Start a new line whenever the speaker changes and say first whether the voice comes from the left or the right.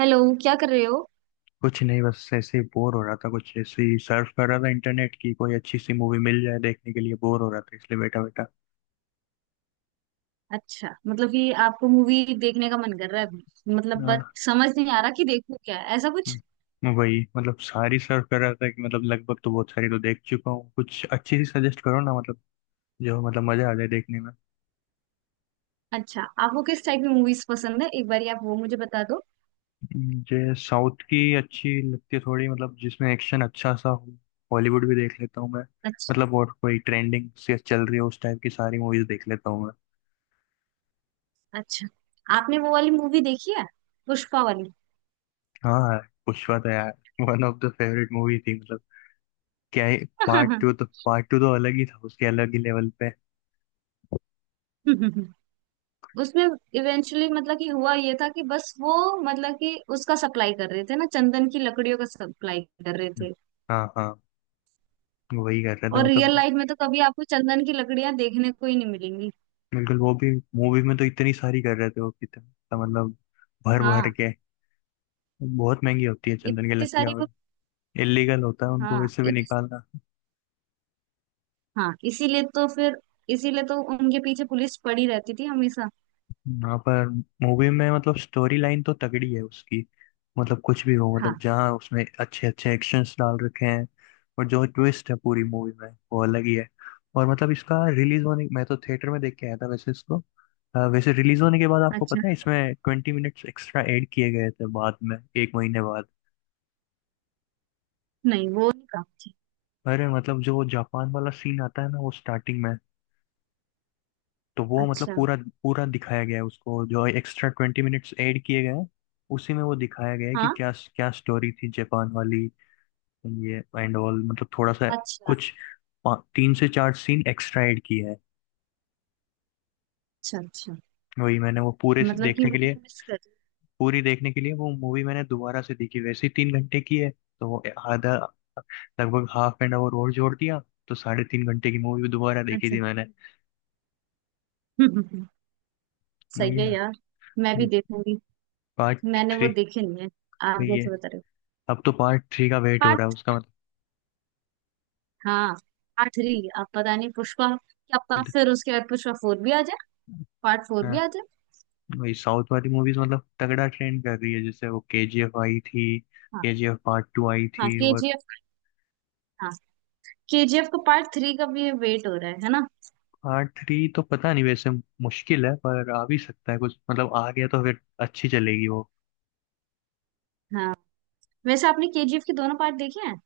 right: Hello. क्या कर रहे हो?
left: कुछ नहीं, बस ऐसे ही बोर हो रहा था। कुछ ऐसे ही सर्फ कर रहा था इंटरनेट की। कोई अच्छी सी मूवी मिल जाए देखने के लिए, बोर हो रहा था इसलिए बैठा बैठा।
right: अच्छा, मतलब कि आपको मूवी देखने का मन कर रहा है अभी, मतलब बट
left: हाँ।
right: समझ नहीं आ रहा कि देखूं क्या ऐसा कुछ।
left: वही मतलब सारी सर्फ कर रहा था कि मतलब लगभग तो बहुत सारी तो देख चुका हूँ। कुछ अच्छी सी सजेस्ट करो ना मतलब, जो मतलब मजा आ जाए देखने में।
right: अच्छा, आपको किस टाइप की मूवीज पसंद है? एक बार आप वो मुझे बता दो।
left: मुझे साउथ की अच्छी लगती है थोड़ी, मतलब जिसमें एक्शन अच्छा सा हो। हॉलीवुड भी देख लेता हूँ मैं।
right: अच्छा,
left: मतलब और कोई ट्रेंडिंग से चल रही है उस टाइप की, सारी मूवीज देख लेता हूँ मैं।
right: अच्छा। आपने वो वाली मूवी देखी है? पुष्पा वाली?
left: हाँ। पुष्पा तो यार one of the favourite movie थी मतलब। क्या है, पार्ट टू तो अलग ही था, उसके अलग ही लेवल पे।
right: उसमें इवेंचुअली मतलब कि हुआ ये था कि बस वो, मतलब कि उसका सप्लाई कर रहे थे ना, चंदन की लकड़ियों का सप्लाई कर रहे
left: हम्म।
right: थे।
left: हाँ हाँ, वही कर रहे थे
right: और
left: मतलब।
right: रियल लाइफ में तो कभी आपको चंदन की लकड़ियां देखने को ही नहीं मिलेंगी।
left: बिल्कुल, वो भी मूवी में तो इतनी सारी कर रहे थे वो, कितना मतलब भर भर
right: हाँ,
left: के। बहुत महंगी होती है चंदन की
right: इतनी
left: लकड़ियाँ।
right: सारी वो।
left: इलीगल होता है उनको
right: हाँ,
left: वैसे भी
right: इतनी।
left: निकालना।
right: हाँ, इसीलिए तो फिर, इसीलिए तो उनके पीछे पुलिस पड़ी रहती थी हमेशा।
left: यहाँ पर मूवी में मतलब स्टोरी लाइन तो तगड़ी है उसकी। मतलब कुछ भी हो, मतलब
right: हाँ।
left: जहाँ उसमें अच्छे अच्छे एक्शंस डाल रखे हैं। और जो ट्विस्ट है पूरी मूवी में वो अलग ही है। और मतलब इसका रिलीज होने, मैं तो थिएटर में देख के आया था वैसे इसको। वैसे रिलीज होने के बाद आपको
right: अच्छा।
left: पता है इसमें 20 मिनट एक्स्ट्रा ऐड किए गए थे, बाद में 1 महीने बाद।
right: नहीं, वो नहीं काम थी।
left: अरे मतलब जो जापान वाला सीन आता है ना वो स्टार्टिंग में, तो वो मतलब
right: अच्छा।
left: पूरा पूरा दिखाया गया है उसको, जो एक्स्ट्रा 20 मिनट ऐड किए गए हैं उसी में वो दिखाया गया है कि
right: हाँ।
left: क्या क्या स्टोरी थी जापान वाली। ये एंड ऑल मतलब थोड़ा सा
right: अच्छा,
left: कुछ 3 से 4 सीन एक्स्ट्रा ऐड किया है।
right: अच्छा। अच्छा,
left: वही मैंने वो पूरे से
right: मतलब कि
left: देखने के
right: वो
left: लिए,
right: मिस कर रही।
left: पूरी देखने के लिए वो मूवी मैंने दोबारा से देखी। वैसे ही 3 घंटे की है तो वो आधा, लगभग half an hour और जोड़ दिया, तो 3.5 घंटे की मूवी दोबारा देखी
right: अच्छा।
left: थी मैंने।
right: हम्म। सही
left: नहीं
right: है
left: यार,
right: यार, मैं भी
left: ये
right: देखूंगी।
left: पार्ट
right: मैंने वो
left: थ्री
right: देखे नहीं है, आप
left: वही
right: जैसे
left: है।
right: बता रहे हो।
left: अब तो पार्ट थ्री का वेट हो रहा है
right: पार्ट,
left: उसका मतलब।
right: हाँ। पार्ट थ्री, आप पता नहीं पुष्पा क्या पता फिर उसके बाद पुष्पा फोर भी आ जाए, पार्ट फोर भी
left: हाँ,
right: आ जाए।
left: वही साउथ वाली मूवीज मतलब तगड़ा ट्रेंड कर रही है। जैसे वो केजीएफ आई थी,
right: हाँ।
left: केजीएफ पार्ट टू आई
right: हाँ,
left: थी। और
right: केजीएफ। हाँ, केजीएफ का पार्ट थ्री का भी वेट हो रहा है ना?
left: पार्ट थ्री तो पता नहीं वैसे, मुश्किल है, पर आ भी सकता है कुछ मतलब। आ गया तो फिर अच्छी चलेगी वो।
right: हाँ। वैसे आपने केजीएफ के दोनों पार्ट देखे हैं?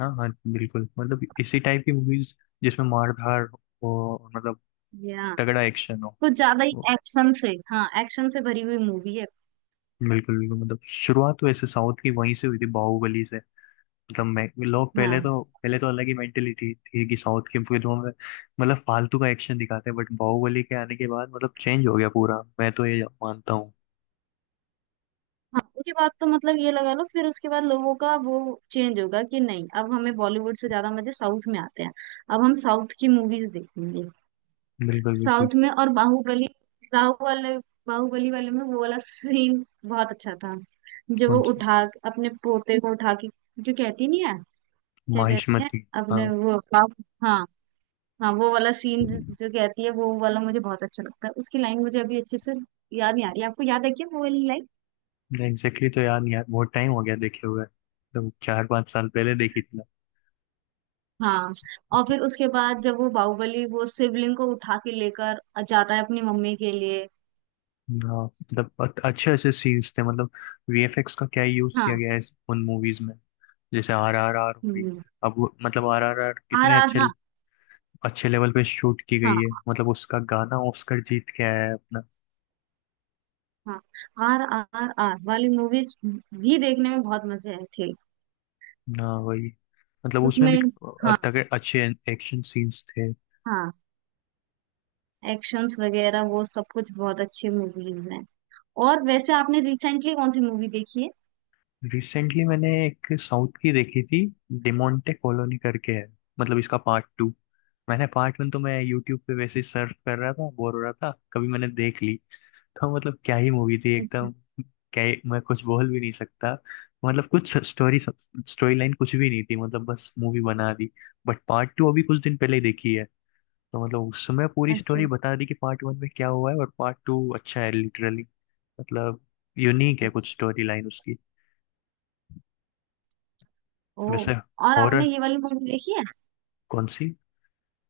left: हाँ हाँ बिल्कुल, मतलब इसी टाइप की मूवीज जिसमें मार धाड़ हो, और मतलब
right: या
left: तगड़ा एक्शन हो
right: कुछ ज्यादा ही
left: वो।
right: एक्शन से, हाँ, एक्शन से भरी हुई मूवी है।
left: बिल्कुल बिल्कुल, मतलब शुरुआत तो ऐसे साउथ की वहीं से हुई थी, बाहुबली से। मतलब मैं, लोग पहले
right: हाँ।
left: तो पहले तो अलग ही मेंटेलिटी थी कि साउथ की फिल्मों में मतलब फालतू का एक्शन दिखाते हैं। बट बाहुबली के आने के बाद मतलब चेंज हो गया पूरा, मैं तो ये मानता हूँ।
right: हाँ, उसके बाद तो मतलब ये लगा लो फिर उसके बाद लोगों का वो चेंज होगा कि नहीं अब हमें बॉलीवुड से ज्यादा मजे साउथ में आते हैं। अब हम साउथ की मूवीज देखेंगे,
left: बिल्कुल बिल्कुल।
right: साउथ में। और बाहुबली, बाहुबली, बाहुबली वाले में वो वाला सीन बहुत अच्छा था, जो वो
left: कौन सी?
right: उठा, अपने पोते को उठा के, जो कहती नहीं है, क्या कहते हैं,
left: माहिष्मती।
right: अपने
left: हाँ।
right: वो बाहु। हाँ। हाँ, वो वाला सीन जो कहती है, वो वाला मुझे बहुत अच्छा लगता है। उसकी लाइन मुझे अभी अच्छे से याद नहीं आ रही, आपको याद है क्या वो वाली लाइन?
left: एग्जैक्टली तो याद नहीं यार, बहुत टाइम हो गया देखे हुए, तो 4-5 साल पहले देखी थी।
right: हाँ। और फिर उसके बाद जब वो बाहुबली वो शिवलिंग को उठा के लेकर जाता है अपनी मम्मी के लिए।
left: हाँ मतलब अच्छे अच्छे सीन्स थे मतलब। वीएफएक्स का क्या यूज किया
right: हाँ।
left: गया है उन मूवीज में। जैसे RRR हुई,
right: हम्म।
left: मतलब RRR
right: आर
left: कितने
right: आर,
left: अच्छे
right: हाँ।
left: अच्छे लेवल पे शूट की गई है।
right: हाँ।
left: मतलब उसका गाना ऑस्कर जीत के आया है अपना।
right: हाँ, आर आर आर वाली मूवीज भी देखने में बहुत मजे आए थे।
left: ना वही, मतलब उसमें भी
right: उसमें, हाँ।
left: तगड़े अच्छे एक्शन सीन्स थे।
right: हाँ, एक्शंस वगैरह वो सब कुछ बहुत अच्छी मूवीज हैं। और वैसे आपने रिसेंटली कौन सी मूवी देखी है?
left: रिसेंटली मैंने एक साउथ की देखी थी, डिमोंटे कॉलोनी करके है, मतलब इसका पार्ट टू। मैंने पार्ट वन तो मैं यूट्यूब पे वैसे ही सर्च कर रहा था, बोर हो रहा था कभी, मैंने देख ली। तो मतलब क्या ही मूवी थी
right: अच्छा।
left: एकदम, क्या ही- मैं कुछ बोल भी नहीं सकता। मतलब कुछ स्टोरी, स्टोरी लाइन कुछ भी नहीं थी, मतलब बस मूवी बना दी। बट पार्ट टू अभी कुछ दिन पहले ही देखी है, तो मतलब उस समय पूरी
right: अच्छा।
left: स्टोरी बता दी कि पार्ट वन में क्या हुआ है, और पार्ट टू अच्छा है लिटरली। मतलब यूनिक है कुछ
right: अच्छा।
left: स्टोरी लाइन उसकी।
right: ओ।
left: वैसे
right: और आपने
left: हॉरर।
right: ये वाली मूवी देखी है?
left: कौन सी?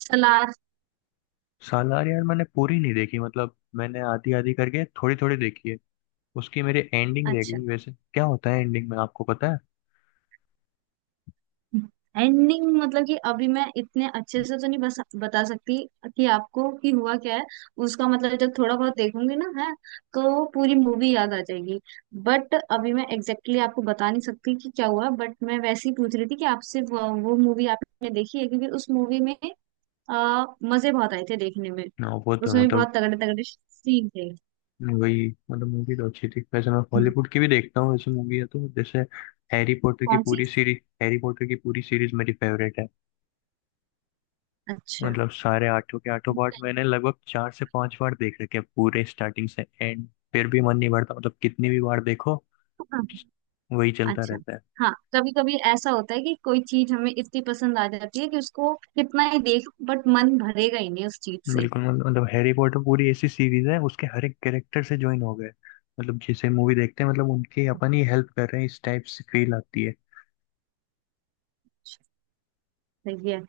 right: सलार।
left: सालार यार मैंने पूरी नहीं देखी, मतलब मैंने आधी आधी करके थोड़ी थोड़ी देखी है। उसकी मेरी एंडिंग रह
right: अच्छा,
left: गई, वैसे क्या होता है एंडिंग में आपको पता है?
right: एंडिंग मतलब कि अभी मैं इतने अच्छे से तो नहीं बस बता सकती कि आपको कि हुआ क्या है उसका। मतलब जब थोड़ा बहुत देखूंगी ना, है तो पूरी मूवी याद आ जाएगी। बट अभी मैं एग्जैक्टली exactly आपको बता नहीं सकती कि क्या हुआ, बट मैं वैसे ही पूछ रही थी कि आपसे वो मूवी आपने देखी है क्योंकि उस मूवी में, आ, मजे बहुत आए थे देखने में।
left: ना वो तो
right: उसमें भी
left: मतलब,
right: बहुत तगड़े तगड़े सीन थे।
left: वही मतलब मूवी तो अच्छी थी। वैसे मैं
right: हम्म।
left: हॉलीवुड की भी देखता हूँ, वैसे मूवी है तो जैसे
right: कौन सी?
left: हैरी पॉटर की पूरी सीरीज मेरी फेवरेट है।
right: अच्छा,
left: मतलब सारे आठों के आठों पार्ट मैंने लगभग 4 से 5 बार देख रखे हैं, पूरे स्टार्टिंग से एंड। फिर भी मन नहीं भरता, मतलब कितनी भी बार देखो वही चलता
right: अच्छा।
left: रहता है।
right: हाँ, कभी कभी ऐसा होता है कि कोई चीज हमें इतनी पसंद आ जाती है कि उसको कितना ही देख, बट मन भरेगा ही नहीं उस चीज से।
left: बिल्कुल, मतलब हैरी पॉटर पूरी ऐसी सीरीज है उसके हर एक कैरेक्टर से ज्वाइन हो गए। मतलब जैसे मूवी देखते हैं, मतलब उनकी अपन ही हेल्प कर रहे हैं इस टाइप से फील आती है।
right: सही है।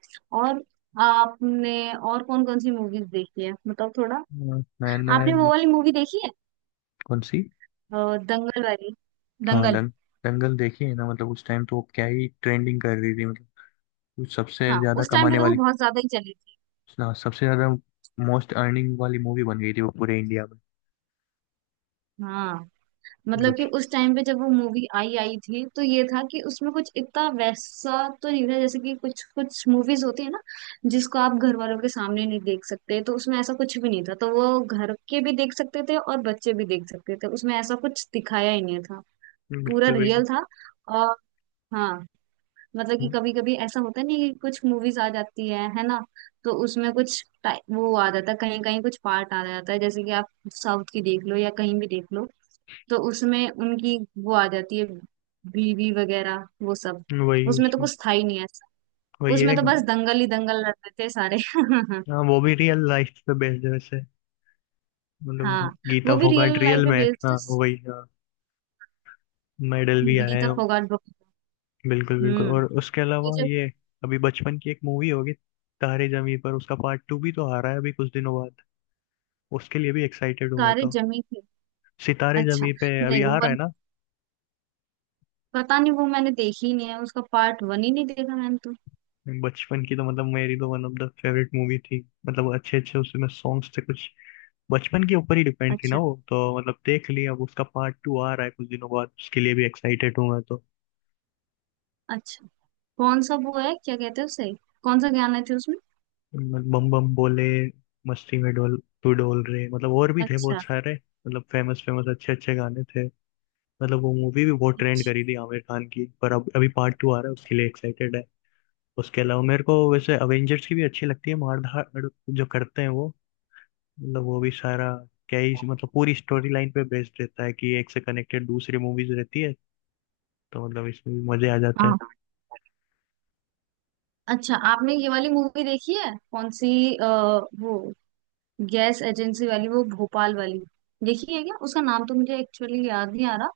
right: और आपने और कौन कौन सी मूवीज देखी है, मतलब थोड़ा?
left: मैंने?
right: आपने वो वाली मूवी देखी है?
left: कौन सी?
right: दंगल वाली,
left: हाँ
right: दंगल।
left: दंगल देखी है ना। मतलब उस टाइम तो वो क्या ही ट्रेंडिंग कर रही थी मतलब, वो सबसे
right: हाँ,
left: ज्यादा
right: उस टाइम पे
left: कमाने
right: तो वो
left: वाली,
right: बहुत ज्यादा ही चली थी।
left: सबसे ज्यादा मोस्ट अर्निंग वाली मूवी बन गई थी वो, पूरे इंडिया में।
right: हाँ, मतलब
left: मतलब
right: कि उस टाइम पे जब वो मूवी आई आई थी तो ये था कि उसमें कुछ इतना वैसा तो नहीं था, जैसे कि कुछ कुछ मूवीज होती है ना, जिसको आप घर वालों के सामने नहीं देख सकते, तो उसमें ऐसा कुछ भी नहीं था, तो वो घर के भी देख सकते थे और बच्चे भी देख सकते थे, उसमें ऐसा कुछ दिखाया ही नहीं था। पूरा
left: बिल्कुल बिल्कुल।
right: रियल था। और हाँ, मतलब कि
left: हम्म,
right: कभी कभी ऐसा होता नहीं कि कुछ मूवीज आ जाती है ना? तो उसमें कुछ वो आ जाता है, कहीं कहीं कुछ पार्ट आ जाता है, जैसे कि आप साउथ की देख लो या कहीं भी देख लो, तो उसमें उनकी वो आ जाती है, बीवी वगैरह वो सब।
left: वही
right: उसमें तो
left: उसमें,
right: कुछ था ही नहीं ऐसा,
left: वही
right: उसमें
left: है।
right: तो बस दंगल ही दंगल लड़ते थे सारे।
left: हाँ वो भी रियल लाइफ पे बेस्ड है वैसे। मतलब
right: हाँ,
left: गीता
right: वो भी
left: फोगाट
right: रियल लाइफ
left: रियल
right: पे
left: में है।
right: बेस्ड है,
left: हाँ वही हाँ। मेडल भी आए हैं।
right: गीता फोगाट बुक।
left: बिल्कुल बिल्कुल।
right: हम्म।
left: और उसके अलावा
right: वो जब
left: ये अभी बचपन की एक मूवी होगी, तारे जमी पर, उसका पार्ट टू भी तो आ रहा है अभी कुछ दिनों बाद, उसके लिए भी एक्साइटेड हूँ मैं
right: सारे
left: तो।
right: जमी थे।
left: सितारे
right: अच्छा,
left: जमी पे अभी
right: नहीं
left: आ
right: वो
left: रहा है
right: वाली,
left: ना।
right: पता नहीं, वो मैंने देखी ही नहीं है, उसका पार्ट वन ही नहीं देखा मैंने तो।
left: बचपन की तो मतलब मेरी तो one of the favourite movie थी। मतलब अच्छे अच्छे उसमें सॉन्ग्स थे कुछ, बचपन के ऊपर ही डिपेंड थी ना
right: अच्छा,
left: वो तो मतलब। देख लिया, अब उसका पार्ट टू आ रहा है कुछ दिनों बाद, उसके लिए भी एक्साइटेड हूँ मैं तो।
right: अच्छा। कौन सा वो है, क्या कहते हैं उसे? कौन सा गाना थे उसमें?
left: मतलब बम बम बोले, मस्ती में डोल, तू डोल रे, मतलब और भी थे बहुत
right: अच्छा।
left: सारे, मतलब फेमस फेमस अच्छे अच्छे गाने थे। मतलब वो मूवी भी बहुत ट्रेंड
right: अच्छा।
left: करी थी आमिर खान की, पर अब अभी पार्ट टू आ रहा है उसके लिए एक्साइटेड है। उसके अलावा मेरे को वैसे अवेंजर्स की भी अच्छी लगती है, मार धाड़ जो करते हैं वो। मतलब वो भी सारा क्या ही मतलब पूरी स्टोरी लाइन पे बेस्ड रहता है, कि एक से कनेक्टेड दूसरी मूवीज रहती है। तो मतलब इसमें भी मजे आ जाते हैं।
right: हाँ। अच्छा, आपने ये वाली मूवी देखी है, कौन सी? अ, वो गैस एजेंसी वाली, वो भोपाल वाली। देखी है क्या? उसका नाम तो मुझे एक्चुअली याद नहीं आ रहा,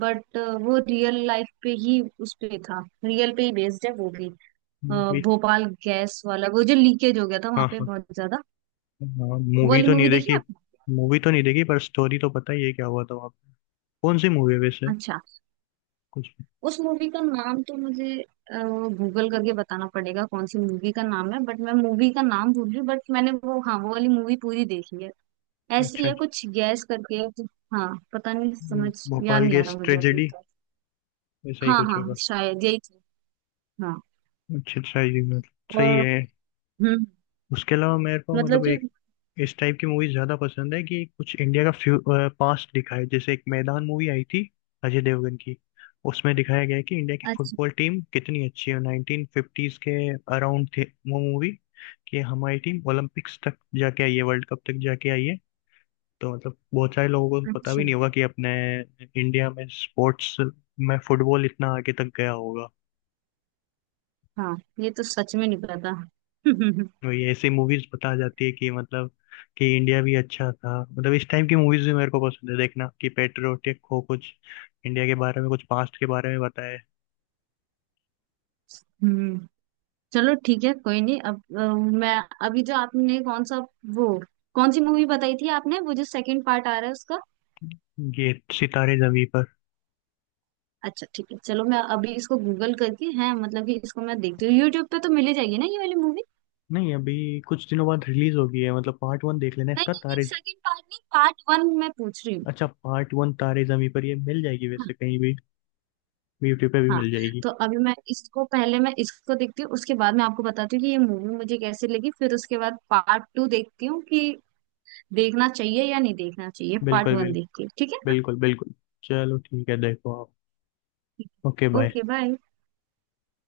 right: बट वो रियल लाइफ पे ही, उस पे था, रियल पे ही बेस्ड है वो भी। अ,
left: मूवी,
right: भोपाल गैस वाला वो जो लीकेज हो गया था,
left: हाँ
right: वहां पे
left: हाँ।
right: बहुत ज्यादा।
left: हाँ,
right: वो वाली मूवी देखी आपने?
left: मूवी तो नहीं देखी, पर स्टोरी तो पता ही है क्या हुआ था वहाँ पे। कौन सी मूवी है वैसे?
right: अच्छा,
left: कुछ।
right: उस मूवी का नाम तो मुझे गूगल करके बताना पड़ेगा कौन सी मूवी का नाम है, बट मैं मूवी का नाम भूल रही हूँ, बट मैंने वो, हाँ, वो वाली मूवी पूरी देखी है। ऐसी
left: अच्छा
right: है
left: अच्छा।
right: कुछ गैस करके। हाँ, पता नहीं समझ याद
left: भोपाल
right: नहीं आ रहा
left: गैस
right: मुझे अभी
left: ट्रेजेडी
right: तो।
left: ऐसा ही
right: हाँ,
left: कुछ
right: हाँ,
left: होगा।
right: शायद यही थी। हाँ।
left: अच्छा अच्छा, ये मतलब सही
right: और
left: है।
right: हम्म,
left: उसके अलावा मेरे को
right: मतलब
left: मतलब
right: कि,
left: एक इस टाइप की मूवी ज्यादा पसंद है कि कुछ इंडिया का फ्यू पास्ट दिखाए। जैसे एक मैदान मूवी आई थी अजय देवगन की, उसमें दिखाया गया है कि इंडिया की
right: अच्छा,
left: फुटबॉल टीम कितनी अच्छी है। 1950s के अराउंड थे वो मूवी, कि हमारी टीम ओलंपिक्स तक जाके आई है, वर्ल्ड कप तक जाके आई है। तो मतलब बहुत सारे लोगों को पता
right: अच्छा।
left: भी नहीं होगा कि अपने इंडिया में स्पोर्ट्स में फुटबॉल इतना आगे तक गया होगा।
right: हाँ, ये तो सच में नहीं पता।
left: वही ऐसे मूवीज बता जाती है कि मतलब कि इंडिया भी अच्छा था। मतलब इस टाइम की मूवीज भी मेरे को पसंद है देखना, कि पेट्रियोटिक हो कुछ, इंडिया के बारे में कुछ पास्ट के बारे में बताए।
right: हम्म। चलो ठीक है, कोई नहीं, अब मैं, अभी जो आपने कौन सा वो, कौन सी मूवी बताई थी आपने, वो जो सेकंड पार्ट आ रहा है उसका?
left: ये, सितारे जमी पर।
right: अच्छा, ठीक है, चलो मैं अभी इसको गूगल करके है, मतलब कि इसको मैं देखती हूँ, यूट्यूब पे तो मिल ही जाएगी ना ये वाली मूवी?
left: नहीं, अभी कुछ दिनों बाद रिलीज होगी है, मतलब पार्ट वन देख लेना
right: नहीं
left: इसका,
right: नहीं नहीं,
left: तारे।
right: सेकंड पार्ट नहीं, पार्ट वन मैं पूछ रही हूँ।
left: अच्छा, पार्ट वन तारे जमी पर ये मिल जाएगी वैसे कहीं भी, यूट्यूब पे भी
right: हाँ,
left: मिल जाएगी।
right: तो अभी मैं इसको पहले मैं इसको देखती हूँ, उसके बाद मैं आपको बताती हूँ कि ये मूवी मुझे कैसे लगी, फिर उसके बाद पार्ट टू देखती हूँ कि देखना चाहिए या नहीं देखना चाहिए पार्ट
left: बिल्कुल
right: वन
left: बिल्कुल,
right: देख के, ठीक
left: बिल्कुल बिल्कुल। चलो ठीक है, देखो आप। ओके
right: है,
left: बाय।
right: Okay bye.